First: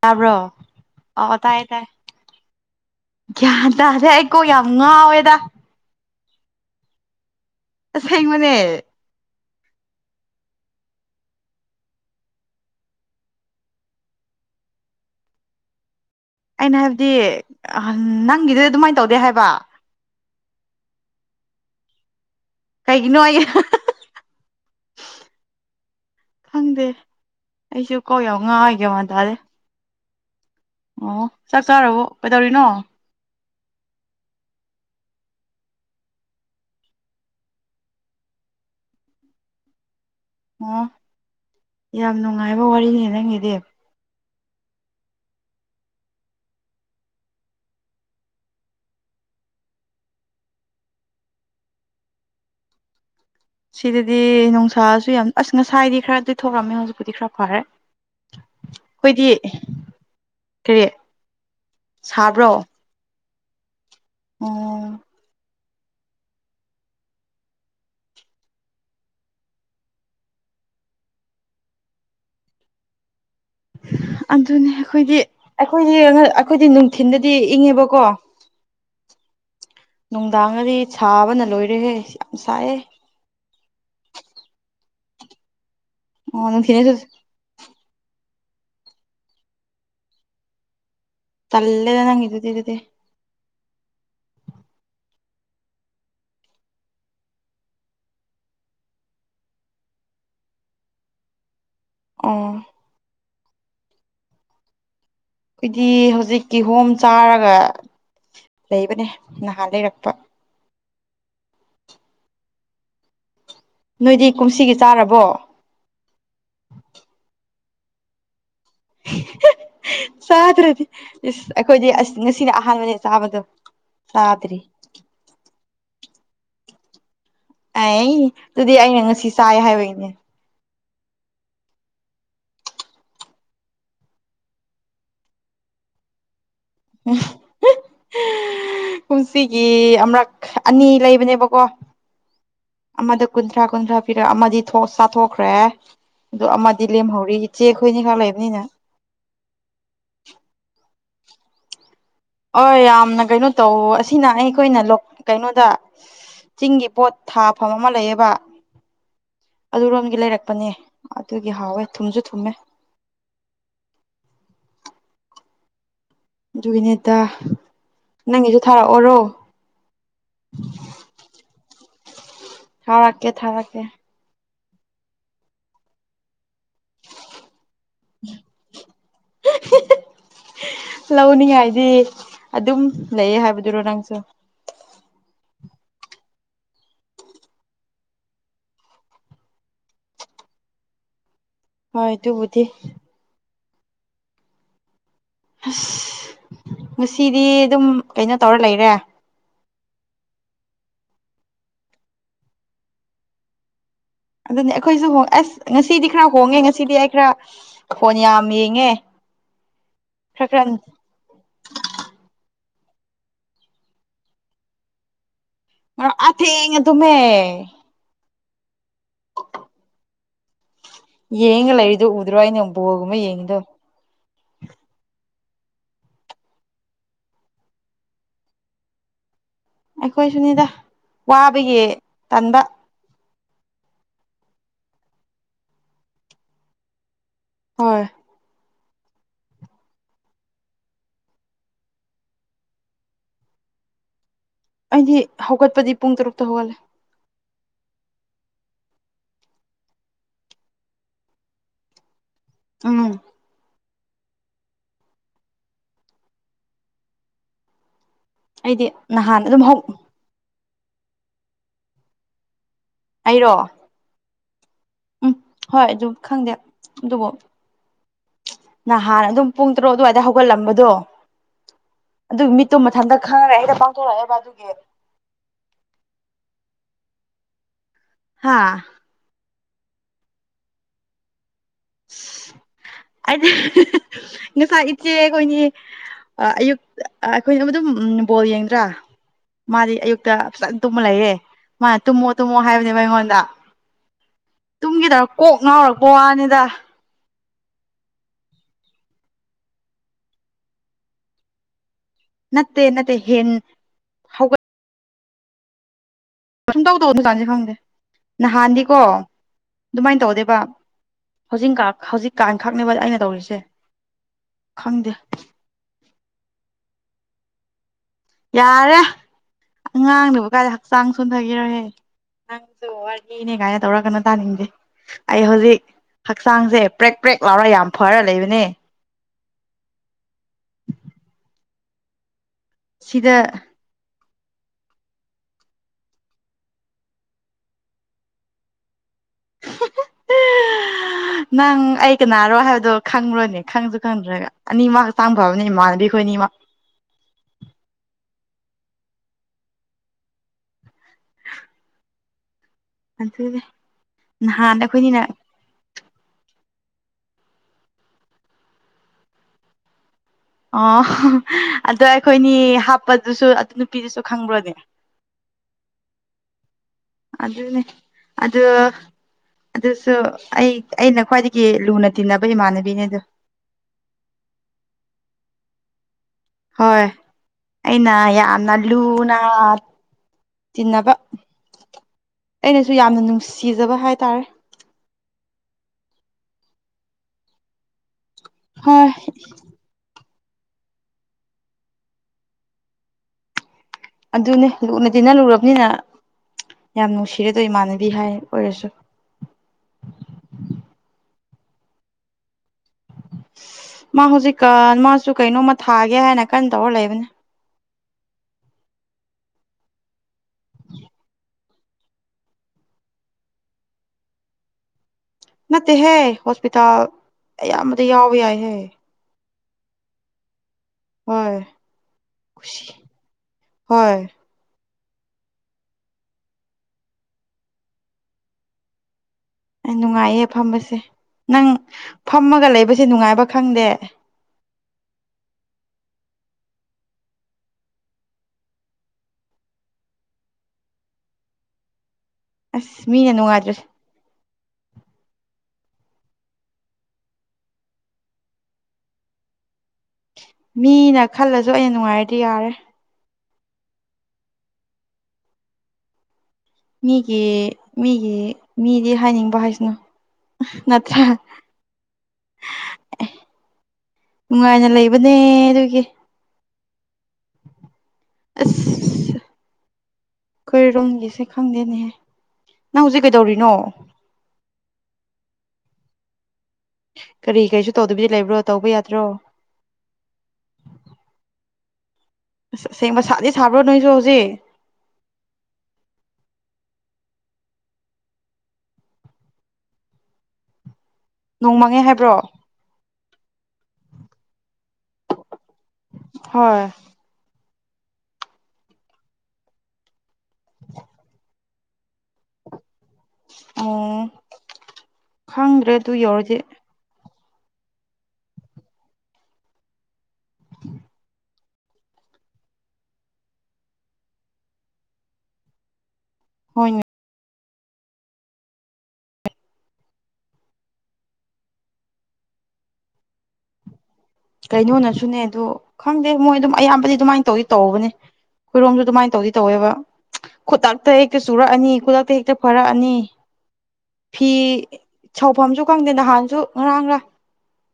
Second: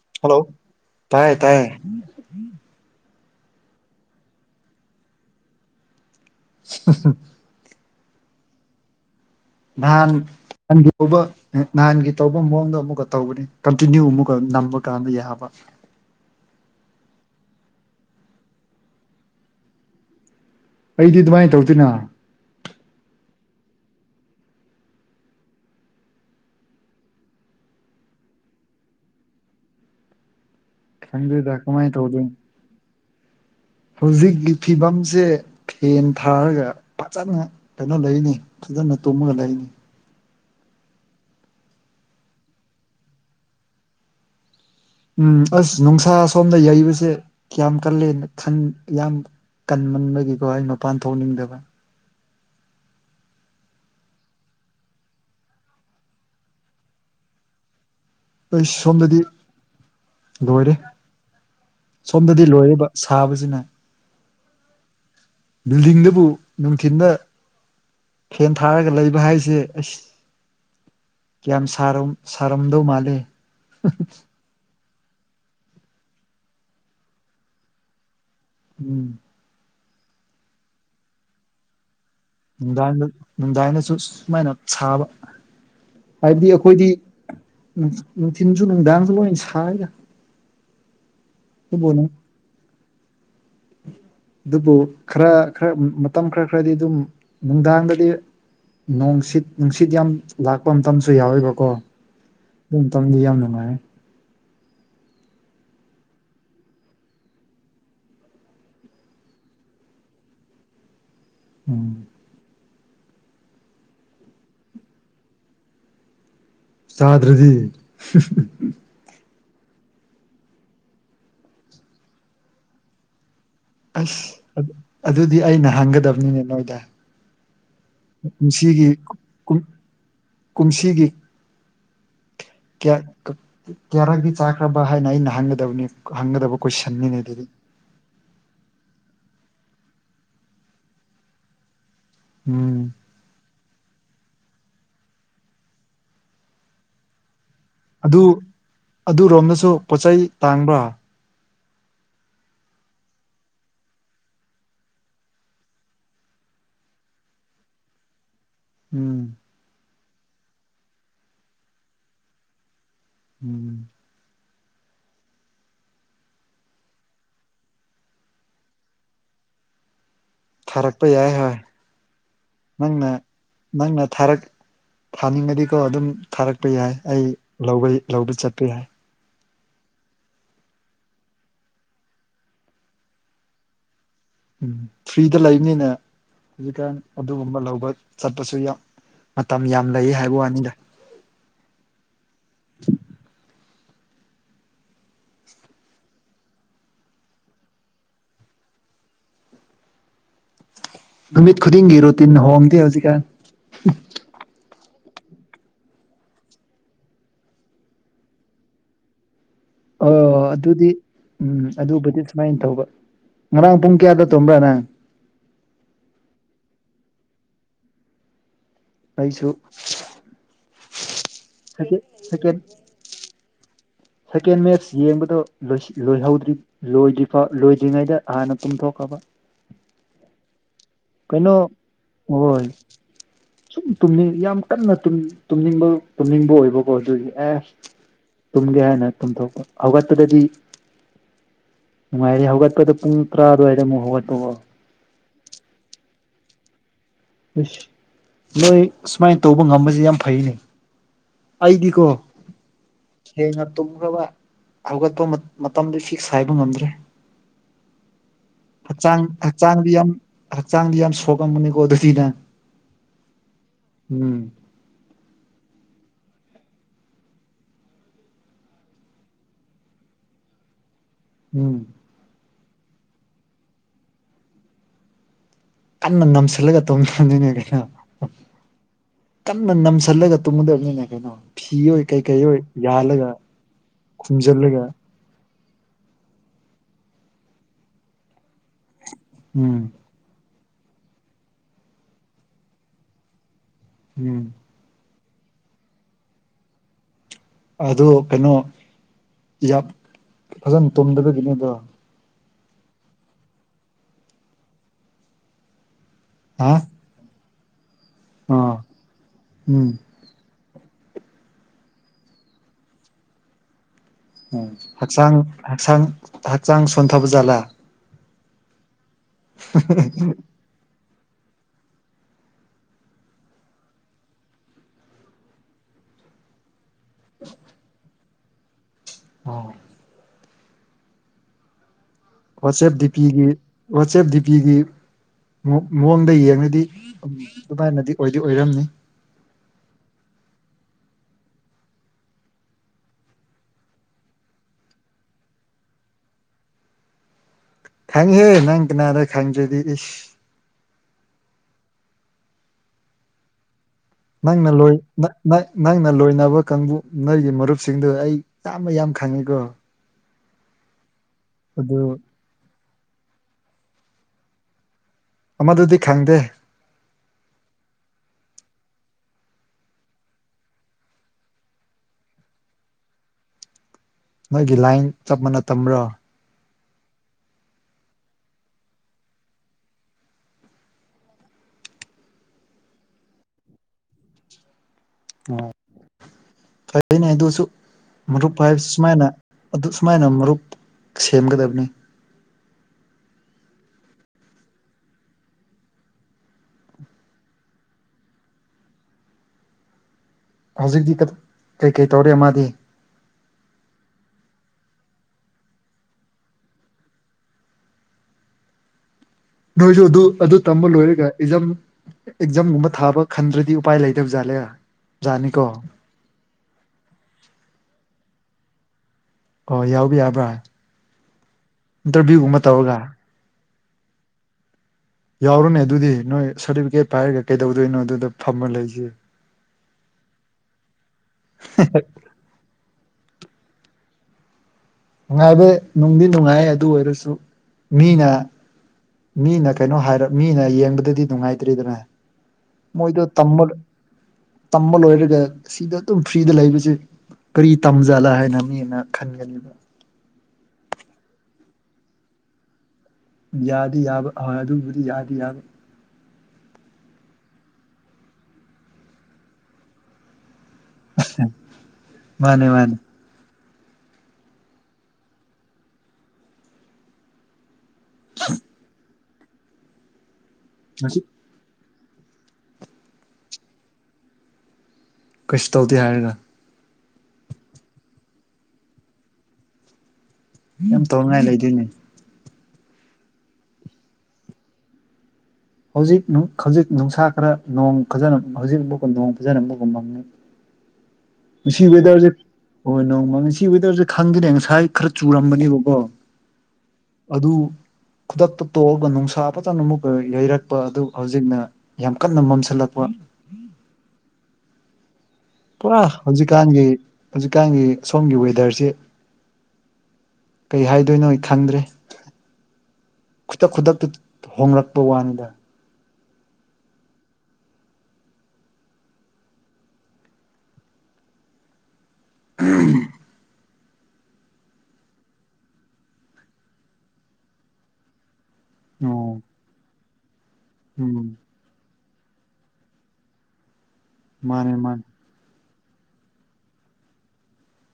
ꯇꯥꯕ꯭ꯔꯣ ꯍꯜꯂꯣ ꯑꯥ ꯇꯥꯏꯌꯦ ꯇꯥꯏ ꯒ꯭ꯌꯥꯟ ꯇꯥꯗ꯭ꯔꯦ ꯑꯩ ꯀꯣꯛ ꯌꯥꯝ ꯉꯥꯎꯋꯦꯗ ꯎ [unintelligible] ꯑꯁ‌ꯦꯡꯕꯅ‌ꯦ ꯅꯍꯥꯟ [unintelligible] ꯅꯍꯥꯟꯒꯤ ꯇꯧꯕ ꯃꯑꯣꯡꯗꫭ ꯑꯃꯨꯛꯀ ꯇꯧꯕꯅꯤ ꯀꯟꯇꯤꯅ꯭ꯌꯨ ꯑꯃꯨꯛꯀ ꯅꯝꯕ ꯀꯥꯟꯗ ꯌꯥꯕ ꯑꯩꯅ ꯍꯥꯏꯕꯗꯤ ꯅꯪꯒꯤꯗꯨꯗꯤ ꯑꯗꯨꯃꯥꯏꯅ ꯇꯧꯗꯦ ꯍꯥꯏꯕ ꯑꯩꯗꯤ ꯑꯗꯨꯃꯥꯏꯅ ꯇꯧꯗꯣꯏꯅ ꯀꯩꯒꯤꯅꯣ ꯑꯩ ꯈꯪꯗꯦ ꯑꯩꯁꯨ ꯀꫭꯛ ꯌꯥꯝ ꯉꯥꯎꯏ ꯒ꯭ꯌꯥꯟ ꯃ‌ꯦꯟ ꯇꯥꯗ‌ꯦ ꯑꯣ ꯈꯪꯗꯦꯗ ꯆꯥꯛ ꯀꯃꯥꯏꯅ ꯆꯥꯔꯕꯣ ꯇꯧꯗꯣꯏꯅꯣ ꯀꯩꯗꯧꯔꯤꯅꯣ ꯍꯧꯖꯤꯛꯀꯤ ꯐꯤꯕꯝꯁꯦ ꯐꯦꯟ ꯊꯥꯔꯒ ꯐꯖꯅ ꯀꯩꯅꯣ ꯂꯩꯅꯤ ꯐꯖꯅ ꯇꯨꯝꯃꯒ ꯂꯩꯅꯤ ꯑꯣ ꯌꯥꯝ ꯅꯨꯡꯉꯥꯏꯕ ꯋꯥꯔꯤꯅꯤ ꯅꯪꯒꯤꯗꯤ ꯎꯝ ꯑꯁ ꯅꯨꯡꯁꯥ ꯁꯣꯝꯗ ꯌꯩꯕꯁꯦ ꯀꯌꯥꯝ ꯀꯜꯂꯦꯅ ꯈꯟ ꯌꯥꯝ ꯀꯟꯃꯟꯕꯒꯤꯀꯣ ꯑꯩ ꯃꯄꯥꯟ ꯊꯣꯛꯅꯤꯡꯗꯕ ꯁꯤꯗꯗꯤ ꯅꯨꯡꯁꯥꯁꯨ ꯌꯥꯝ ꯑꯁ ꯉꯁꯥꯏꯗꯤ ꯈꯔꯗꯤ ꯊꯣꯛꯑꯝꯃꯦ ꯍꯧꯖꯤꯛꯄꯨꯗꯤ ꯈꯔ ꯐꯔꯦ ꯑꯩꯁ ꯁꯣꯝꯗꯗꯤ ꯑꯩꯈꯣꯏꯗꯤ ꯂꯣꯏꯔꯦ ꯀꯔꯤ ꯁꯣꯝꯗꯗꯤ ꯁꯥꯕ꯭ꯔꯣ ꯂꯣꯏꯔꯦꯕ ꯁꯥꯕꯖꯤꯅ ꯎꯝ ꯕꯤꯜꯗꯤꯡꯗꯨꯕꯨ ꯅꯨꯡꯊꯤꯟꯗ ꯐꯦꯟ ꯊꯥꯔꯒ ꯂꯩꯕ ꯍꯥꯏꯁꯦ ꯑꯁ ꯀꯌꯥꯝ ꯁꯥꯔꯝ ꯁꯥꯔꯝꯗꯧ ꯃꯥꯂꯦ ꯑꯗꯨꯅꯦ ꯑꯩꯈꯣꯏꯗꯤ ꯑꯩꯈꯣꯏꯗꯤ ꯑꯩꯈꯣꯏꯗꯤ ꯅꯨꯡꯊꯤꯟꯗꯗꯤ ꯏꯪꯉꯦꯕꯀꯣ ꯎꯝ ꯅꯨꯡꯗꯥꯡꯗꯗꯤ ꯁꯥꯕꯅ ꯂꯣꯏꯔꯦꯍꯦ ꯁꯥꯏꯌꯦ ꯅꯨꯡꯗꯥꯡꯗ ꯅꯨꯡꯗꯥꯡꯗꯁꯨ ꯁꯨꯃꯥꯏꯅ ꯁꯥꯕ ꯍꯥꯏꯕꯗꯤ ꯑꯣ ꯑꯩꯈꯣꯏꯗꯤ ꯅꯨꯡꯊꯤꯅꯁꯨ ꯅꯨꯡ ꯅꯨꯡꯇꯤꯟꯁꯨ ꯅꯨꯡꯗꯥꯥꯡꯁꯨ ꯂꯣꯏꯅ ꯁꯥꯏꯗ ꯑꯗꯨꯕꯨ ꯇꯜꯂꯦꯗ ꯅꯪꯒꯤꯗꯨꯗꯤ ꯑꯗꯨꯗꯤ ꯑꯗꯨꯕꯨ ꯈꯔ ꯈꯔ ꯃꯇꯝ ꯈꯔ ꯈꯔꯗꯤ ꯑꯗꯨꯝ ꯅꯨꯡꯗꯥꯡꯗꯗꯤ ꯅꯨꯡꯁꯤꯠ ꯅꯨꯡꯁꯤꯠ ꯌꯥꯝ ꯂꯥꯛꯄ ꯃꯇꯝꯁꯨ ꯌꯥꯎꯌꯦꯕꯀꯣ ꯑꯣ ꯑꯗꯨ ꯃꯇꯝꯗꯤ ꯌꯥꯝꯅ ꯅꯨꯡꯉꯥꯢꯌꯦ ꯑꯩꯈꯣꯢꯗꯤ ꯍꯧꯖꯤꯛ ꯀꯤꯍꯣꯝ ꯆꯥꯔꯒ ꯂꯩꯕꯅꯦ ꯅꯍꯥꯟ ꯂꯩꯔꯛꯄ ꯎꯝ ꯅꯣꯏꯗꯤ ꯀꯨꯝꯁꯤꯒꯤ ꯆꯥꯔꯕꯣ ꯆꯥꯗ꯭ꯔꯗꯤ [unintelligible] ꯆꯥꯗ꯭ꯔꯗꯤ ꯏꯁ ꯑꯩꯈꯣꯏꯗꯤ ꯑꯁ ꯉꯁꯤꯅ ꯑꯍꯥꯟꯕꯅꯦ ꯆꯥꯕꯗꯣ ꯑꯁ ꯆꯥꯗ꯭ꯔꯤ ꯑꯗꯨ ꯑꯗꯨꯗꯤ ꯑꯩꯅ ꯍꯪꯒꯗꯕꯅꯤꯅꯦ ꯅꯣꯏꯗ ꯑꯥꯢ ꯑꯗꯨꯗꯤ ꯀꯨꯝꯁꯤꯒꯤ ꯑꯩꯅ ꯉꯁꯤ ꯆꯥꯏ ꯍꯥꯏꯕꯒꯤꯅꯦ ꯀꯨꯝꯁꯤꯒꯤ ꯀꯌꯥ ꯀꯌꯥꯔꯛꯗꯤ ꯆꯥꯈ꯭ꯔꯕ ꯍꯥꯏꯅ ꯑꯩꯅ ꯍꯪꯒꯗꯕꯅꯤ ꯍꯪꯒꯗꯕ ꯀꯣꯏꯁꯟꯅꯤꯅꯦ ꯑꯗꯨꯗꯤ [unintelligible] ꯀꯨꯝꯁꯤꯒꯤ ꯑꯃꯔꯛ ꯑꯅꯤ ꯂꯩꯕꯅꯦꯕꯀꯣ ꯎꯝ ꯑꯃꯗ ꯀꯨꯟꯊ꯭ꯔꯥ ꯀꯨꯟꯊ꯭ꯔꯥ ꯄꯤꯔ ꯑꯃꯗꯤ ꯊꯣ ꯆꯥꯊꯣꯛꯈ꯭ꯔꯦ ꯑꯗꯨ ꯑꯃꯗꯤ ꯂꯦꯝꯍꯧꯔꯤ ꯆꯦ ꯑꯩꯈꯣꯏꯅꯤ ꯈꯛ ꯑꯗꯨ ꯂꯩꯕꯅꯤꯅ ꯑꯗꯨꯔꯣꯝꯗꯁꯨ ꯄꯣꯠ ꯆꯩ ꯇꯥꯡꯕ꯭ꯔꯥ ꯑꯣꯏ ꯌꯥꯝꯅ ꯀꯩꯅꯣ ꯇꯧ ꯑꯁꯤꯅ ꯑꯩꯈꯣꯏꯅ ꯂꯣꯛ ꯀꯩꯅꯣꯗ ꯆꯤꯡꯒꯤ ꯄꯣꯠ ꯊꯥꯐꯝ ꯑꯃ ꯂꯩꯌꯦꯕ ꯎꯝ ꯑꯗꯨꯔꯣꯝꯒꯤ ꯂꯩꯔꯛꯄꯅꯦ ꯑꯗꯨꯒꯤ ꯍꯥꯎꯋꯦ ꯊꯨꯝꯁꯨ ꯊꯨꯝꯃꯦ ꯎꯝ ꯑꯗꯨꯒꯤꯅꯦꯇꯥ ꯅꯪꯒꯤꯖꯨ ꯊꯥꯔꯛꯑꯣꯔꯣ ꯊꯥꯔꯛꯄ ꯌꯥꯏ ꯍꯥꯏ ꯅꯪꯅ ꯊꯥꯔꯛꯀꯦ ꯊꯥꯔꯛꯀꯦ ꯅꯪꯅ ꯊꯥꯔꯛ ꯊꯥꯅꯤꯡꯉꯗꯤꯀꯣ ꯑꯗꯨꯝ ꯊꯥꯔꯛꯄ ꯌꯥꯏ ꯑꯩ ꯂꯧꯕꯩ ꯂꯧꯕ ꯆꯠꯄ ꯌꯥꯏ [inaudible] ꯂꯧꯅꯤꯡꯉꯥꯏꯗꯤ ꯑꯗꯨꯝ ꯂꯩꯌꯦ ꯍꯥꯏꯕꯗꯨꯔꯣ ꯅꯪꯁꯦ ꯎꯝ ꯐ꯭ꯔꯤꯗ ꯂꯩꯕꯅꯤꯅꯥ ꯍꯧꯖꯤꯛꯀꯥꯟ ꯑꯗꯨꯒꯨꯝꯕ ꯂꯧꯕ ꯆꯠꯄꯁꯨ ꯌꯥꯝ ꯃꯇꯝ ꯌꯥꯝ ꯂꯩꯌꯦ ꯍꯥꯏꯕ ꯋꯥꯅꯤꯗ ꯍꯣꯏ ꯇꯨꯕꯨꯗꯤ ꯑꯁ ꯉꯁꯤꯗꯤ ꯑꯗꯨꯝ ꯀꯩꯅꯣ ꯇꯧꯔ ꯂꯩꯔꯦ ꯅꯨꯃꯤꯠ ꯈꯨꯗꯤꯡꯒꯤ ꯔꯨꯇꯤꯟ ꯍꯣꯡꯗꯦ ꯍꯧꯖꯤꯛꯀꯥꯟ ꯑꯗꯨꯅꯤ ꯑꯩꯈꯣꯏꯁꯨ ꯍꯣꯡ ꯑꯁ ꯉꯁꯤꯗꯤ ꯈꯔ ꯍꯣꯡꯉꯦ ꯉꯁꯤꯗꯤ ꯑꯩ ꯈꯔ ꯐꯣꯟ ꯌꯥꯝ ꯌꯦꯡꯉꯦ ꯑꯣ ꯈꯔ ꯈꯔ ꯑꯗꯨꯗꯤ ꯎꯝ ꯑꯗꯨꯕꯨꯗꯤ ꯁꯨꯃꯥꯏꯅ ꯇꯧꯕ ꯉꯔꯥꯡ ꯄꯨꯡ ꯀꯌꯥꯗ ꯇꯨꯝꯕ꯭ꯔꯥꯅ ꯅꯪ ꯉꯥꯔꯡ ꯑꯥ ꯊꯦꯡꯉꯦ ꯇꯨꯝꯃꯦ ꯑꯩꯁꯨ ꯌꯦꯡꯉꯒ ꯁꯦꯀꯦꯟ ꯂꯩꯔꯤꯗꯣ ꯎꯗꯨ꯭ꯔꯣꯅ ꯁꯦꯀꯦꯟ ꯑꯩꯅ ꯕꯣꯜꯒꯨꯝꯕ ꯌꯦꯡꯉꯗꯣ ꯁꯦꯀꯦꯟ ꯃꯦꯠꯆ ꯌꯦꯡꯕꯗꯣ ꯂꯣꯏꯁꯤ ꯂꯣꯏꯍꯧꯗ꯭ꯔꯤ ꯂꯣꯏꯗ꯭ꯔꯤ ꯐꯥꯎ ꯂꯣꯏꯗ꯭ꯔꯤꯉꯩꯗ ꯍꯥꯟꯅ ꯄꯨꯝꯊꯣꯛꯈꯥꯕ ꯑꯩꯈꯣꯏꯁꯨꯅꯤꯗ ꯀꯩꯅꯣ ꯋꯥꯕꯒꯤ ꯇꯟꯕ ꯍꯣꯏ ꯁꯨꯝ ꯇꯨꯝꯅꯤꯡ ꯌꯥꯝ ꯀꯟꯅ ꯇꯨꯝꯅꯤꯡꯕ ꯇꯨꯝꯅꯤꯡꯕ ꯑꯣꯏꯕꯀꯣ ꯑꯗꯨꯒꯤ ꯑꯦꯁ ꯍꯣꯏ ꯇꯝꯒꯦ ꯍꯥꯏꯅ ꯇꯝꯊꯛꯄ ꯍꯧꯒꯠꯄꯗꯗꯤ ꯅꯨꯡꯉꯥꯏꯔꯦ ꯍꯧꯒꯠꯄꯗꯣ ꯄꯨꯡ ꯇꯔꯥ ꯑꯗꯨꯋꯥꯏꯗ ꯑꯃꯨꯛ ꯍꯧꯒꯠꯄꯀꯣ ꯑꯩꯗꯤ ꯍꯧꯒꯠꯄꯗꯤ ꯄꯨꯡ ꯇꯔꯨꯛꯇ ꯍꯧꯒꯠꯂꯦ ꯏꯁ ꯅꯣꯏ ꯁꯨꯃꯥꯏꯅ ꯇꯧꯕ ꯉꯝꯕꯖꯦ ꯌꯝ ꯐꯩꯍꯦꯅꯦ ꯑꯩ ꯗꯤꯀꯣ ꯑꯝ ꯍꯦꯟꯅ ꯇꯨꯝꯃꯥꯕ ꯍꯧꯒꯠꯄ ꯃꯇꯝꯗꯨ ꯐꯤꯛꯁ ꯍꯥꯏꯕ ꯉꯝꯗꯔꯦ ꯑꯩꯗꯤ ꯍꯛꯆꯥꯡ ꯅꯍꯥꯟ ꯑꯗꯨꯝ ꯍꯧ ꯍꯛꯆꯥꯡꯗꯤ ꯌꯥꯝ ꯍꯛꯆꯥꯡꯗꯤ ꯌꯥꯝ ꯁꯣꯛꯒꯟꯕꯅꯤꯀꯣ [unintelligible] ꯑꯩꯔꯣ ꯎꯝ ꯍꯣꯏ ꯑꯗꯨ ꯈꯪꯗꯦ ꯑꯗꯨꯕꯨ ꯅꯍꯥꯟ ꯑꯗꯨꯝ ꯄꯨꯡ ꯇꯔꯨꯛ ꯑꯗꯨꯋꯥꯏꯗ ꯍꯧꯒꯠꯂꯝꯕꯗꯣ ꯎꯝ ꯑꯗꯨ ꯃꯤꯠꯇꯣ ꯃꯊꯟꯇ ꯈꯪꯉꯔꯦ ꯍꯦꯛꯇ ꯄꯥꯡꯊꯣꯔꯛꯑꯦꯕ ꯑꯗꯨꯒꯤ ꯀꯟꯅ ꯅꯝꯁꯤꯜꯂꯒ ꯇꯧꯃꯤꯅꯤꯅꯤ ꯀꯩꯅꯣ ꯍꯥꯥ ꯀꯟꯅ ꯅꯝꯁꯜꯂꯒ ꯇꯨꯝꯒꯗꯕꯅꯤꯅꯦ ꯀꯩꯅꯣ ꯐꯤ ꯑꯣꯏ ꯀꯩꯀꯩ ꯑꯣꯏ ꯌꯥꯜꯂꯒ ꯈꯨꯝꯖꯤꯜꯂꯒ ꯆꯦ ꯑꯈꯣꯏꯅꯤ ꯑꯌꯨꯛ ꯑꯩꯈꯣꯏꯅ ꯑꯗꯨꯝ ꯕꯣꯜ ꯌꯦꯡꯗ꯭ꯔꯥ ꯎꯝ ꯃꯥꯗꯤ ꯑꯌꯨꯛꯇ ꯐꯖꯅ ꯇꯨꯝꯃ ꯂꯩꯌꯦ ꯃꯥꯅ ꯇꯨꯝꯃꯣ ꯇꯨꯝꯃꯣ ꯍꯥꯏꯕꯅꯦꯕ ꯑꯩꯉꯣꯟꯗ ꯎꯝ ꯇꯨꯝꯒꯤꯗ ꯀꯣꯛ ꯉꯥꯎꯔꯛꯄ ꯋꯥꯅꯤꯗ ꯑꯗꯨ ꯀꯩꯅꯣ ꯌꯥꯝ ꯐꯖꯅ ꯇꯨꯝꯗꯕꯒꯤꯅꯦ ꯑꯗꯣ ꯅꯠꯇꯦ ꯅꯠꯇꯦ ꯍꯦꯜ ꯍꯥ ꯁꯨꯡꯇꯧ ꯇꯧ ꯀꯟꯗꯤ ꯈꯪꯗꯦ ꯑꯥ ꯅꯍꯥꯟꯗꯤꯀꯣ ꯎꯝ ꯑꯗꯨꯃꯥꯏꯅ ꯇꯧꯗꯦꯕ ꯍꯧꯖꯤꯛꯀ ꯍꯧꯖꯤꯛꯀꯥꯟꯈꯛꯅꯦꯕ ꯑꯩꯅ ꯇꯧꯔꯤꯁꯦ ꯎ ꯈꯪꯗꯦ ꯍꯛꯆꯥꯡ ꯍꯛꯆꯥꯡ ꯍꯛꯆꯥꯡ ꯁꯣꯟꯊꯕꯖꯥꯠꯂ ꯌꯥꯔꯦ ꯑꯉꯥꯡꯅꯕꯨ ꯀꯥꯏꯗ ꯍꯛꯆꯥꯡ ꯁꯣꯟꯊꯈꯤꯔꯍꯦ ꯅꯪꯁꯨ ꯋꯥꯔꯤꯅꯦ ꯀꯥꯏꯅ ꯇꯧꯔꯛꯀꯅꯣ ꯇꯥꯅꯤꯡꯗꯦ ꯑꯩ ꯍꯧꯖꯤꯛ ꯍꯛꯆꯥꯡꯖꯦ ꯄ꯭ꯔꯦꯛ ꯄ꯭ꯔꯦꯛ ꯂꯥꯎꯔꯒ ꯌꯥꯝ ꯐꯔ ꯂꯩꯕꯅꯦ ꯑꯣ ꯋꯥꯆꯦꯞ ꯁꯤꯗ ꯗꯤꯄꯤꯒꯤ ꯋꯥꯆꯦꯞ ꯗꯤꯄꯤꯒꯤ ꯃꯑꯣꯡꯗ ꯌꯦꯡꯉꯗꯤ ꯑꯗꯥꯏꯅꯗꯤ ꯑꯣꯏꯗꯤ ꯑꯣꯏꯔꯝꯅꯤ [inaudible] ꯅꯪ ꯑꯩ ꯀꯅꯥꯔꯣ ꯍꯥꯏꯕꯗꯣ ꯈꯪꯕꯔꯅꯦ ꯈꯪꯖꯨ ꯈꯪꯗ꯭ꯔꯒ ꯑꯅꯤꯃꯛ ꯍꯛꯆꯥꯡ ꯐꯕꯅꯦ ꯏꯃꯥꯟꯅꯕꯤ ꯑꯩꯈꯣꯏꯅꯤꯃꯛ ꯈꯪꯍꯦ ꯅꯪ ꯀꯅꯥꯔ ꯈꯪꯗ꯭ꯔꯗꯤ ꯏꯁ [unintelligible] ꯑꯟꯊꯨꯗ ꯅꯪꯅ ꯂꯣꯏꯅ ꯅ ꯅꯪꯅ ꯂꯣꯏꯅꯕ ꯀꯥꯡꯕꯨ ꯅꯪꯒꯤ ꯃꯔꯨꯞꯁꯤꯡꯗꯨ ꯑꯩ ꯌꯥꯝꯃ ꯌꯥꯝ ꯈꯪꯉꯤꯀꯣ ꯑꯣ ꯑꯗꯨ ꯑꯗꯣ ꯑꯈꯣꯏꯅꯤ ꯍꯥꯞꯄꯗꯨꯁꯨ ꯑꯗꯨ ꯅꯨꯄꯤꯗꯨꯁꯨ ꯈꯪꯕ꯭ꯔꯣꯅꯦ ꯑꯃꯗꯨꯗꯤ ꯈꯪꯗꯦ ꯑꯗꯨꯅꯦ ꯑꯗꯨ ꯑꯗꯨꯁꯨ ꯑꯩ ꯑꯩꯅ ꯈ꯭ꯋꯥꯏꯗꯒꯤ ꯂꯨꯅ ꯇꯤꯟꯅꯕ ꯏꯃꯥꯟꯅꯕꯤꯅꯦ ꯑꯗꯨ ꯅꯣꯏꯒꯤ ꯂꯥꯏꯟ ꯆꯞ ꯃꯟꯅ ꯇꯝꯕ꯭ꯔꯥ ꯍꯣꯏ ꯑꯩꯅ ꯌꯥꯝꯅ ꯂꯨꯅ ꯇꯤꯟꯅꯕ ꯑꯩꯅꯁꯨ ꯌꯥꯝꯅ ꯅꯨꯡꯁꯤꯖꯕ ꯍꯥꯏꯇꯥꯔꯦ ꯑꯣ ꯐꯩꯅꯦ ꯑꯗꯨꯁꯨ ꯃꯔꯨꯞ ꯍꯥꯏꯕꯁꯤ ꯍꯣꯏ ꯁꯨꯃꯥꯏꯅ ꯑꯗꯨ ꯁꯨꯃꯥꯏꯅ ꯃꯔꯨꯞ ꯁꯦꯝꯒꯗꯕꯅꯤ ꯑꯗꯨꯅꯦ ꯂꯨꯅ ꯇꯤꯟꯅ ꯂꯨꯔꯕꯅꯤꯅ ꯌꯥꯝ ꯅꯨꯡꯁꯤꯔꯦꯗꯣ ꯏꯃꯥꯟꯅꯕꯤ ꯍꯥꯏ ꯑꯣꯏꯔꯁꯨ ꯍꯧꯖꯤꯛꯇꯤ ꯀꯩꯀꯩ ꯇꯧꯔꯦ ꯃꯥꯗꯤ ꯃꯥ ꯍꯧꯖꯤꯛꯀ ꯃꯥꯁꯨ ꯀꯩꯅꯣꯝꯃ ꯊꯥꯒꯦ ꯍꯥꯏꯅ ꯀꯟꯅ ꯇꯧꯔ ꯂꯩꯕꯅꯦ ꯅꯣꯏꯁꯨ ꯑꯗꯨ ꯑꯗꯨ ꯇꯝꯕ ꯂꯣꯏꯔꯒ ꯑꯦꯛꯖꯝ ꯑꯦꯛꯖꯥꯝꯒꯨꯝꯕ ꯊꯥꯕ ꯈꯟꯗ꯭ꯔꯗꯤ ꯎꯄꯥꯏ ꯂꯩꯗꯕꯖꯥꯠꯂ ꯅꯠꯇꯦꯍꯦ ꯍꯣꯁꯄꯤꯇꯥꯜ ꯑꯌꯥꯝꯕꯗ ꯌꯥꯎꯕ ꯌꯥꯏꯍꯦ ꯑꯣ ꯌꯥꯎꯕ ꯌꯥꯕ꯭ꯔꯥ? ꯍꯣꯏ ꯏꯟꯇꯔꯚꯤꯌꯨꯒꯨꯝꯕ ꯇꯧꯔꯒ ꯍꯣꯏ ꯌꯥꯎꯔꯣꯅꯦ ꯑꯗꯨꯗꯤ ꯅꯣꯏ ꯁꯥꯔꯇꯤꯐꯤꯀꯦꯠ ꯄꯥꯏꯔꯒ ꯀꯩꯗꯧꯗꯣꯏꯅꯣ ꯑꯗꯨꯗ ꯐꯝꯃ ꯂꯩꯁꯦ ꯑꯩ ꯅꯨꯡꯉꯥꯏꯌꯦ ꯐꯝꯕꯁꯦ ꯅꯪ ꯐꯝꯃꯒ ꯂꯩꯕꯁꯦ ꯅꯨꯡꯉꯥꯏꯕ ꯈꯪꯗꯦ ꯅꯨꯡꯉꯥꯏꯕ ꯅꯨꯡꯗꯤ ꯅꯨꯡꯉꯥꯏ ꯑꯗꯨ ꯑꯣꯏꯔꯁꯨ ꯃꯤꯅ ꯃꯤꯅ ꯀꯩꯅꯣ ꯍꯥꯏꯔ ꯃꯤꯅ ꯌꯦꯡꯕꯗꯗꯤ ꯅꯨꯡꯉꯥꯏꯇ꯭ꯔꯤꯗꯅꯦ ꯑꯁ ꯃꯣꯏꯗꯣ ꯃꯤꯅ ꯇꯝꯕ ꯅꯨꯡꯉꯥꯏꯇ꯭ꯔꯁꯦ ꯇꯝꯕ ꯂꯣꯏꯔꯒ ꯁꯤꯗ ꯑꯗꯨꯝ ꯐ꯭ꯔꯤꯗ ꯂꯩꯕꯁꯦ ꯀꯔꯤ ꯇꯝꯖꯥꯠꯂ ꯍꯥꯏꯅ ꯃꯤꯅ ꯈꯟꯒꯅꯤꯕ꯫ ꯃꯤꯅ ꯈꯜꯂꯁꯨ ꯑꯩꯅ ꯅꯨꯡꯉꯥꯏꯔꯗꯤ ꯌꯥꯔꯦ꯫ ꯌꯥꯗꯤ ꯌꯥꯕ ꯍꯣꯏ ꯑꯗꯨꯕꯨꯗꯤ ꯌꯥꯗꯤ ꯌꯥꯕ ꯃꯤꯒꯤ ꯃꯤꯒꯤ ꯃꯤꯗꯤ ꯍꯥꯏꯅꯤꯡꯕ ꯍꯥꯏꯁꯅꯨ꯫ ꯅꯠꯇ꯭ꯔ ꯃꯥꯅꯦ ꯃꯥꯅꯦ ꯑꯦ ꯅꯨꯡꯉꯥꯏꯅ ꯂꯩꯕꯅꯦ ꯑꯗꯨꯒꯤ ꯑꯁ ꯑꯩꯈꯣꯏꯔꯣꯝꯒꯤꯁꯦ ꯈꯪꯗꯦꯅꯦꯍꯦ ꯅꯪ ꯍꯧꯖꯤꯛ ꯀꯩꯗꯧꯔꯤꯅꯣ? ꯀꯩꯁꯨ ꯇꯧꯗꯦ ꯍꯥꯏꯔꯒ ꯀꯔꯤ ꯀꯔꯤꯁꯨ ꯇꯧꯗꯕꯗꯤ ꯂꯩꯕ꯭ꯔꯣ ꯇꯧꯕ ꯌꯥꯗ꯭ꯔꯣ ꯌꯥꯝ ꯇꯧꯅꯉꯥꯏ ꯂꯩꯗꯣꯏꯅꯦ ꯑꯁꯦꯡꯕ ꯁꯥꯗꯤ ꯁꯥꯕ꯭ꯔꯣ ꯅꯣꯏꯖꯨ ꯍꯧꯖꯤꯛ? ꯍꯧꯖꯤꯛ ꯅꯨꯡ ꯍꯧꯖꯤꯛ ꯅꯨꯡꯁꯥ ꯈꯔ ꯅꯣꯡ ꯐꯖꯅ ꯍꯧꯖꯤꯛꯐꯥꯎ ꯅꯣꯡ ꯐꯖꯅ ꯑꯃꯨꯛꯒ ꯃꯪꯉꯤ꯫ ꯅꯣꯡ ꯉꯁꯤ ꯃꯪꯉꯦ ꯋꯦꯗꯔꯁꯦ ꯍꯥꯏꯕ꯭ꯔꯣ? ꯍꯣꯏ ꯅꯣꯡ ꯃꯪꯉꯦ ꯁꯤ ꯋꯦꯗꯔꯁꯦ ꯈꯪꯗꯦꯅꯦ ꯉꯁꯥꯏ ꯈꯔ ꯆꯨꯔꯝꯕꯅꯦꯕꯀꯣ ꯍꯣꯏ ꯑꯗꯨ ꯈꯨꯗꯛꯇ ꯇꯣꯛꯑꯒ ꯅꯨꯡꯁꯥ ꯐꯖꯅ ꯑꯃꯨꯛꯀ ꯌꯩꯔꯛꯄ ꯑꯗꯨ ꯍꯧꯖꯤꯛꯅ ꯌꯥꯝ ꯀꯟꯅ ꯃꯝꯁꯜꯂꯛꯄ ꯑꯣ ꯈꯪꯗ꯭ꯔꯦ ꯄꯨꯔꯥ ꯑꯗꯨ ꯌꯧꯔꯗꯤ ꯍꯧꯖꯤꯛꯀꯥꯟꯒꯤ ꯍꯧꯖꯤꯛꯀꯥꯟꯒꯤ ꯁꯣꯝꯒꯤ ꯋꯦꯗꯔꯁꯤ ꯀꯩ ꯍꯥꯏꯗꯣꯏꯅꯣ ꯈꯪꯗ꯭ꯔꯦ ꯈꯨꯗꯛ ꯈꯨꯗꯛꯇ ꯍꯣꯡꯂꯛꯄ ꯋꯥꯅꯤꯗ꯫ ꯍꯣꯏꯅꯦ ꯎꯝ ꯀꯩꯅꯣꯅꯁꯨꯅꯦ ꯑꯗꯨ ꯈꯪꯗꯦ ꯃꯣꯏ ꯑꯗꯨꯝ ꯑꯌꯥꯝꯕꯗꯤ ꯑꯗꯨꯃꯥꯏꯅ ꯇꯧꯗꯤ ꯇꯧꯕꯅꯦ ꯈꯣꯏꯔꯣꯝꯁꯨ ꯑꯗꯨꯃꯥꯏ ꯑꯣ ꯇꯧꯗꯤ ꯇꯧꯋꯦꯕ ꯈꯨꯇꯥꯛꯇ ꯎꯝ ꯍꯦꯛꯇ ꯆꯨꯔꯛꯑꯅꯤ ꯈꯨꯇꯥꯛꯇ ꯍꯦꯛꯇ ꯐꯔꯛꯑꯅꯤ ꯐꯤ ꯃꯥꯅꯦ ꯃꯥꯅꯦ ꯁꯧꯐꯝꯁꯨ ꯈꯪꯗꯦ ꯅꯍꯥꯟꯁꯨ ꯉꯔꯥꯡꯔ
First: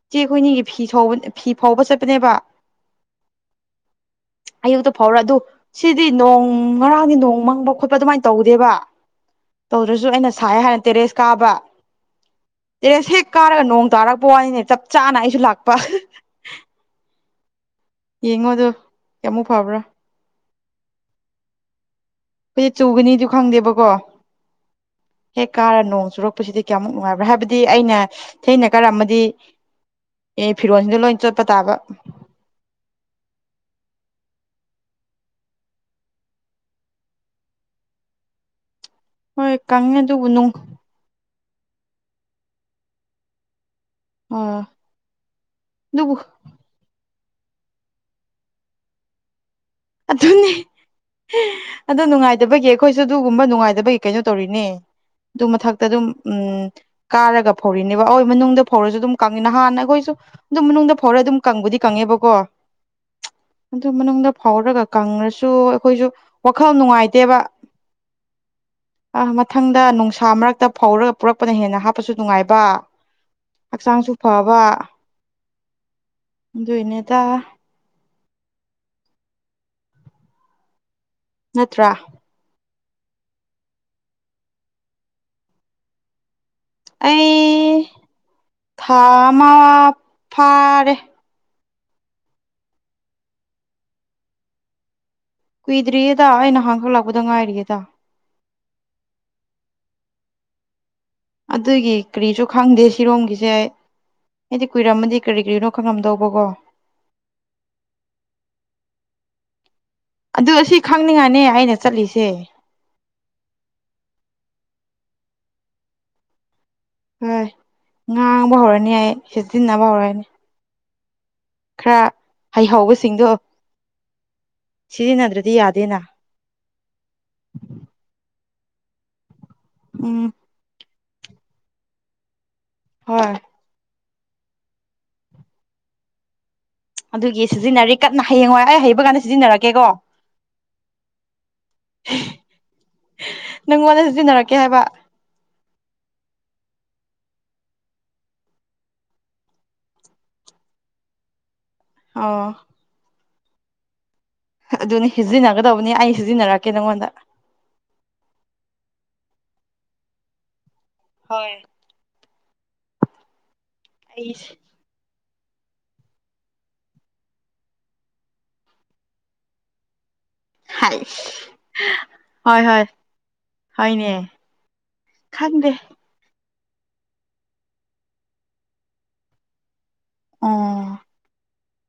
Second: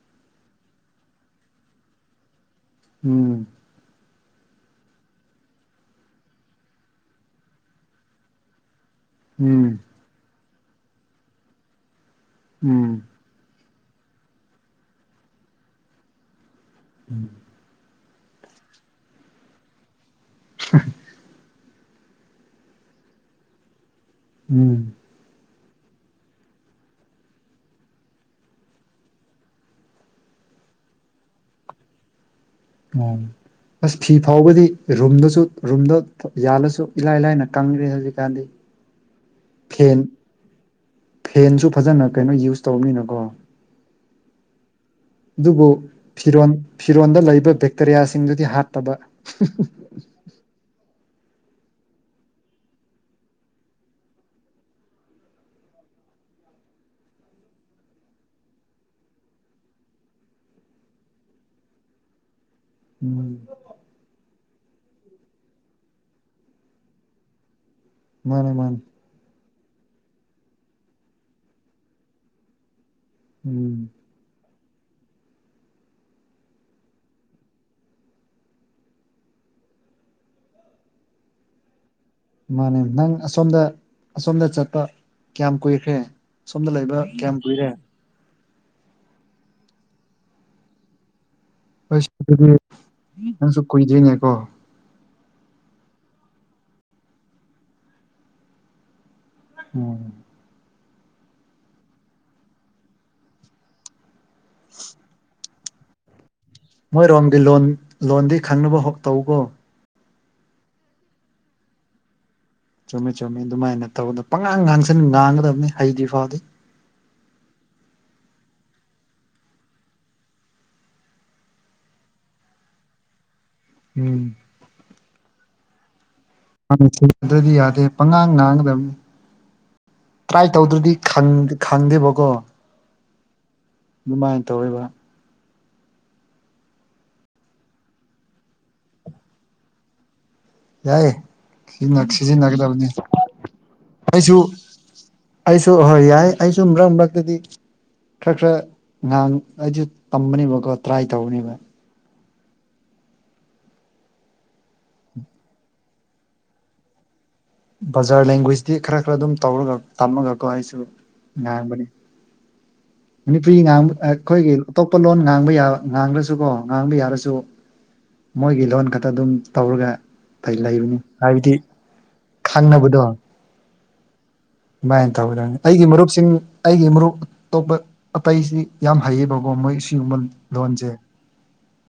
ꯏꯆꯦ ꯑꯩꯈꯣꯏꯅꯤꯒꯤ ꯐꯤ ꯁꯧꯕ ꯐꯧꯕ ꯆꯠꯄꯅꯦꯕ ꯎꯝ ꯑꯌꯨꯛꯇ ꯐꯧꯔ ꯑꯗꯨ ꯁꯤꯗꯤ ꯅꯣꯡ ꯉꯔꯥꯡꯗꯤ ꯅꯣꯡ ꯃꯪꯕ ꯈꯣꯠꯄ ꯑꯗꯨꯃꯥꯏꯅ ꯇꯧꯗꯦꯕ ꯎꯝ ꯇꯧꯗ꯭ꯔꯁꯨ ꯑꯩꯅ ꯁꯥꯏ ꯍꯥꯏꯅ ꯇꯦꯔꯦꯁ ꯀꯥꯕ ꯎꯝ ꯇꯦꯔꯦꯁ ꯍꯦꯛ ꯀꯥꯔꯒ ꯅꯣꯡ ꯇꯥꯔꯛꯄ ꯋꯥꯅꯤꯅꯦ ꯆꯞ ꯆꯥꯅ ꯑꯩꯁꯨ ꯂꯥꯛꯄ ꯎꯝ ꯌꯦꯡꯉꯣ ꯑꯗꯨ ꯀꯌꯥꯃꯨꯛ ꯐꯕ꯭ꯔꯥ [unintelligible] ꯈꯣꯏꯗꯤ ꯆꯨꯒꯅꯤꯖꯨ ꯈꯪꯗꯦꯕꯀꯣ ꯎꯝ ꯍꯦꯛ ꯀꯥꯔ ꯅꯣꯡ ꯆꯨꯔꯛꯄꯁꯤꯗꯤ ꯀꯌꯥꯃꯨꯛ ꯅꯨꯡꯉꯥꯏꯕ꯭ꯔꯥ ꯍꯥꯏꯕꯗꯤ ꯑꯩꯅ ꯊꯦꯡꯅ ꯀꯥꯔꯝ ꯃꯗꯤ ꯑꯦ ꯐꯤꯔꯣꯟꯖꯨ ꯂꯣꯏ ꯆꯣꯠꯄ ꯇꯥꯕ ꯎꯝ ꯑꯁ ꯐꯤ ꯐꯥꯎꯕꯗꯤ ꯔꯨꯝꯗꯁꯨ ꯔꯨꯝꯗ ꯌꯥꯜꯂꯁꯨ ꯏꯂꯥꯏ ꯂꯥꯏꯅ ꯀꯪꯒ꯭ꯔꯦ ꯍꯧꯖꯤꯛꯀꯥꯟꯗꯤ ꯍꯣꯏ ꯀꯪꯉꯦ ꯐꯦꯟ ꯑꯗꯨꯕꯨ ꯅꯣꯡ ꯐꯦꯟꯁꯨ ꯐꯖꯅ ꯀꯩꯅꯣ ꯌꯨꯁ ꯇꯧꯅꯤꯅ ꯀꯣ ꯑꯥ ꯑꯗꯨꯕꯨ ꯐꯤꯔꯣꯟ ꯐꯤꯔꯣꯟꯗ ꯂꯩꯕ ꯕꯦꯛꯇꯔꯤꯌꯥꯁꯤꯡꯗꯨꯗꯤ ꯍꯥꯠꯄꯕ ꯑꯗꯨꯅꯦ ꯑꯗꯣ ꯅꯨꯡꯉꯥꯏꯗꯕꯒꯤ ꯑꯩꯈꯣꯏꯁꯨ ꯑꯗꯨꯒꯨꯝꯕ ꯅꯨꯡꯉꯥꯏꯗꯕꯒꯤ ꯀꯩꯅꯣ ꯇꯧꯔꯤꯅꯦ ꯑꯗꯨ ꯃꯊꯛꯇ ꯑꯗꯨꯝ ꯎꯝ ꯀꯥꯔꯒ ꯐꯧꯔꯤꯅꯦꯕ ꯑꯣꯏ ꯃꯅꯨꯡꯗ ꯐꯧꯔꯖꯨ ꯑꯗꯨꯝ ꯀꯪꯉꯤ ꯅꯍꯥꯟꯅ ꯑꯩꯈꯣꯏꯁꯨ ꯑꯗꯨꯝ ꯃꯅꯨꯡꯗ ꯐꯥꯎꯔ ꯑꯗꯨꯝ ꯀꯪꯕꯨꯗꯤ ꯀꯪꯉꯦꯕꯀꯣ ꯎꯝ ꯑꯗꯨ ꯃꯅꯨꯡꯗ ꯐꯥꯎꯔꯒ ꯀꯪꯉꯁꯨ ꯑꯩꯈꯣꯏꯁꯨ ꯋꯥꯈꯜ ꯅꯨꯡꯉꯥꯏꯇꯦꯕ ꯃꯥꯅꯦ ꯃꯥꯅꯦ ꯑ ꯃꯊꯪꯗ ꯅꯨꯡꯁꯥ ꯃꯔꯛꯇ ꯐꯧꯔꯒ ꯄꯨꯔꯛꯄꯅ ꯍꯦꯟꯅ ꯍꯥꯞꯄꯁꯨ ꯅꯨꯡꯉꯥꯏꯕ ꯎꯝ ꯍꯛꯆꯥꯡꯁꯨ ꯐꯥꯕ ꯑꯗꯨꯏꯅꯦꯗ ꯅꯠꯇ꯭ꯔꯥ ꯃꯥꯅꯦ ꯅꯪ ꯑꯁꯣꯝꯗ ꯑꯁꯣꯝꯗ ꯆꯠꯄ ꯀꯌꯥꯝ ꯀꯨꯏꯈ꯭ꯔꯦ ꯁꯣꯝꯗ ꯂꯩꯕ ꯀꯌꯥꯝ ꯀꯨꯏꯔꯦ ꯑꯩ ꯊꯥ ꯑꯃꯥ ꯐꯔꯦ ꯍꯥꯁ ꯑꯗꯨꯗꯤ ꯅꯪꯁꯨ ꯀꯨꯏꯗ꯭ꯔꯤꯅꯦꯀꯣ ꯀꯨꯏꯗ꯭ꯔꯤꯌꯦꯗ ꯑꯩꯅ ꯍꯥꯡꯍꯜꯂꯥꯛꯄꯗ ꯉꯥꯏꯔꯤꯌꯦꯗ ꯎꯝ ꯑꯗꯨꯒꯤ ꯀꯔꯤꯁꯨ ꯈꯪꯗꯦ ꯁꯤꯔꯣꯝꯒꯤꯁꯦ ꯑꯩꯗꯤ ꯀꯨꯏꯔꯝꯃꯗꯤ ꯀꯔꯤ ꯀꯔꯤꯔꯣ ꯈꯪꯉꯝꯗꯧꯕꯀꯣ ꯃꯣꯏꯔꯣꯝꯒꯤ ꯂꯣꯟ ꯂꯣꯟꯗꯤ ꯈꯪꯅꯕ ꯍ ꯇꯧꯕ꯭ꯔꯣ ꯑꯗꯨ ꯑꯁꯤ ꯈꯪꯅꯤꯡꯉꯥꯏꯅꯦ ꯑꯩꯅ ꯆꯠꯂꯤꯁꯦ ꯆꯨꯝꯃꯦ ꯆꯨꯝꯃꯦ ꯑꯗꯨꯃꯥꯏꯅ ꯇꯧꯕꯗ ꯄꯉꯥꯡ ꯉꯥꯡꯁꯤꯟ ꯉꯥꯡꯒꯗꯕꯅꯤ ꯍꯩꯗꯤ ꯐꯥꯎꯗꯤ ꯍꯣꯏ ꯉꯥꯡꯕ ꯍꯧꯔꯅꯤ ꯑꯩ ꯁꯤꯖꯤꯟꯅꯕ ꯍꯧꯔꯅꯤ ꯈꯔ ꯍꯩꯍꯧꯕꯁꯤꯡꯗꯣ ꯎꯝ ꯁꯤꯖꯤꯟꯅꯗ꯭ꯔꯗꯤ ꯌꯥꯗꯦꯅ ꯑꯪ ꯁꯤꯖꯤꯟꯅꯗ꯭ꯔꯗꯤ ꯌꯥꯗꯦ ꯄꯉꯥꯡ ꯉꯥꯡꯒꯗꯝꯅꯤ ꯎꯝ ꯇ꯭ꯔ‌ꯥꯏ ꯇꯧꯗ꯭ꯔꯗꯤ ꯈꯪ ꯈꯪꯗꯦꯕꯀꯣ ꯍꯣꯏ ꯗꯨꯃꯥꯏꯅ ꯇꯧꯔꯦꯕ ꯑꯗꯨꯒꯤ ꯁꯤꯖꯤꯟꯅꯔꯤ ꯀꯟꯅ ꯍꯌꯦꯡꯋꯥꯏ ꯑꯩ ꯍꯩꯕ ꯀꯥꯟꯗ ꯁꯤꯖꯤꯟꯅꯔꯛꯀꯦꯀꯣ ꯌꯥꯏ ꯁꯤꯖꯤꯟꯅ ꯁꯤꯖꯤꯟꯅꯒꯗꯕꯅꯤ ꯅꯪꯉꯣꯟꯗ ꯑꯩꯁꯨ ꯁꯤꯖꯤꯟꯅꯔꯛꯀꯦ ꯍꯥꯏꯕ ꯑꯩꯁꯨ ꯍꯣꯏ ꯌꯥꯏ ꯑꯩꯁꯨ ꯃꯔꯛ ꯃꯔꯛꯇꯗꯤ ꯈꯔ ꯈꯔ ꯉꯥꯡ ꯑꯩꯖꯨ ꯇꯝꯕꯅꯦꯕꯀꯣ ꯇ꯭ꯔꯥꯏ ꯇꯧꯕꯅꯦꯕ ꯑꯧ ꯑꯗꯨꯅꯤ ꯁꯤꯖꯤꯟꯅꯒꯗꯧꯕꯅꯤ ꯑꯩ ꯁꯤꯖꯤꯟꯅꯔꯛꯀꯦ ꯅꯉꯣꯟꯗ ꯕꯖꯥꯔ ꯂꯦꯡꯒ꯭ꯋꯦꯖꯇꯤ ꯈꯔ ꯈꯔ ꯑꯗꯨꯝ ꯇꯧꯔꯒ ꯇꯝꯃꯒꯀꯣ ꯑꯩꯁꯨ ꯍꯣꯏ ꯉꯥꯡꯕꯅꯤ ꯃꯅꯤꯄꯨꯔꯤ ꯉꯥꯡꯕ ꯑꯥ ꯑꯩ ꯈꯣꯏꯒꯤ ꯑꯇꯣꯞꯄ ꯂꯣꯟ ꯉꯥꯡꯕ ꯌꯥꯕ ꯉꯥꯡꯂꯁꯨꯀꯣ ꯉꯥꯡꯕ ꯌꯥꯔꯁꯨ ꯃꯣꯏꯒꯤ ꯂꯣꯟ ꯈꯛꯇ ꯑꯗꯨꯝ ꯇꯧꯔꯒ ꯂꯩꯕꯅꯤ ꯍꯥꯏꯁ ꯍꯥꯏꯕꯗꯤ ꯍꯣꯏ ꯍꯣꯏ ꯈꯪꯅꯕꯗꯣ ꯍꯣꯏꯅꯦ ꯑꯗꯨꯃꯥꯏ ꯇꯧꯒꯗꯕꯅꯦ ꯈꯪꯗꯦ ꯑꯩꯒꯤ ꯃꯔꯨꯞ ꯁꯤꯡ ꯑꯩꯒꯤ ꯃꯔꯨꯞ ꯑꯇꯣꯞꯄ ꯑꯇꯩꯁꯤ ꯌꯥꯝ ꯍꯩꯌꯦꯕꯀꯣ ꯃꯣꯏ ꯁꯤꯒꯨꯝꯕ ꯑꯣ ꯂꯣꯟꯖꯦ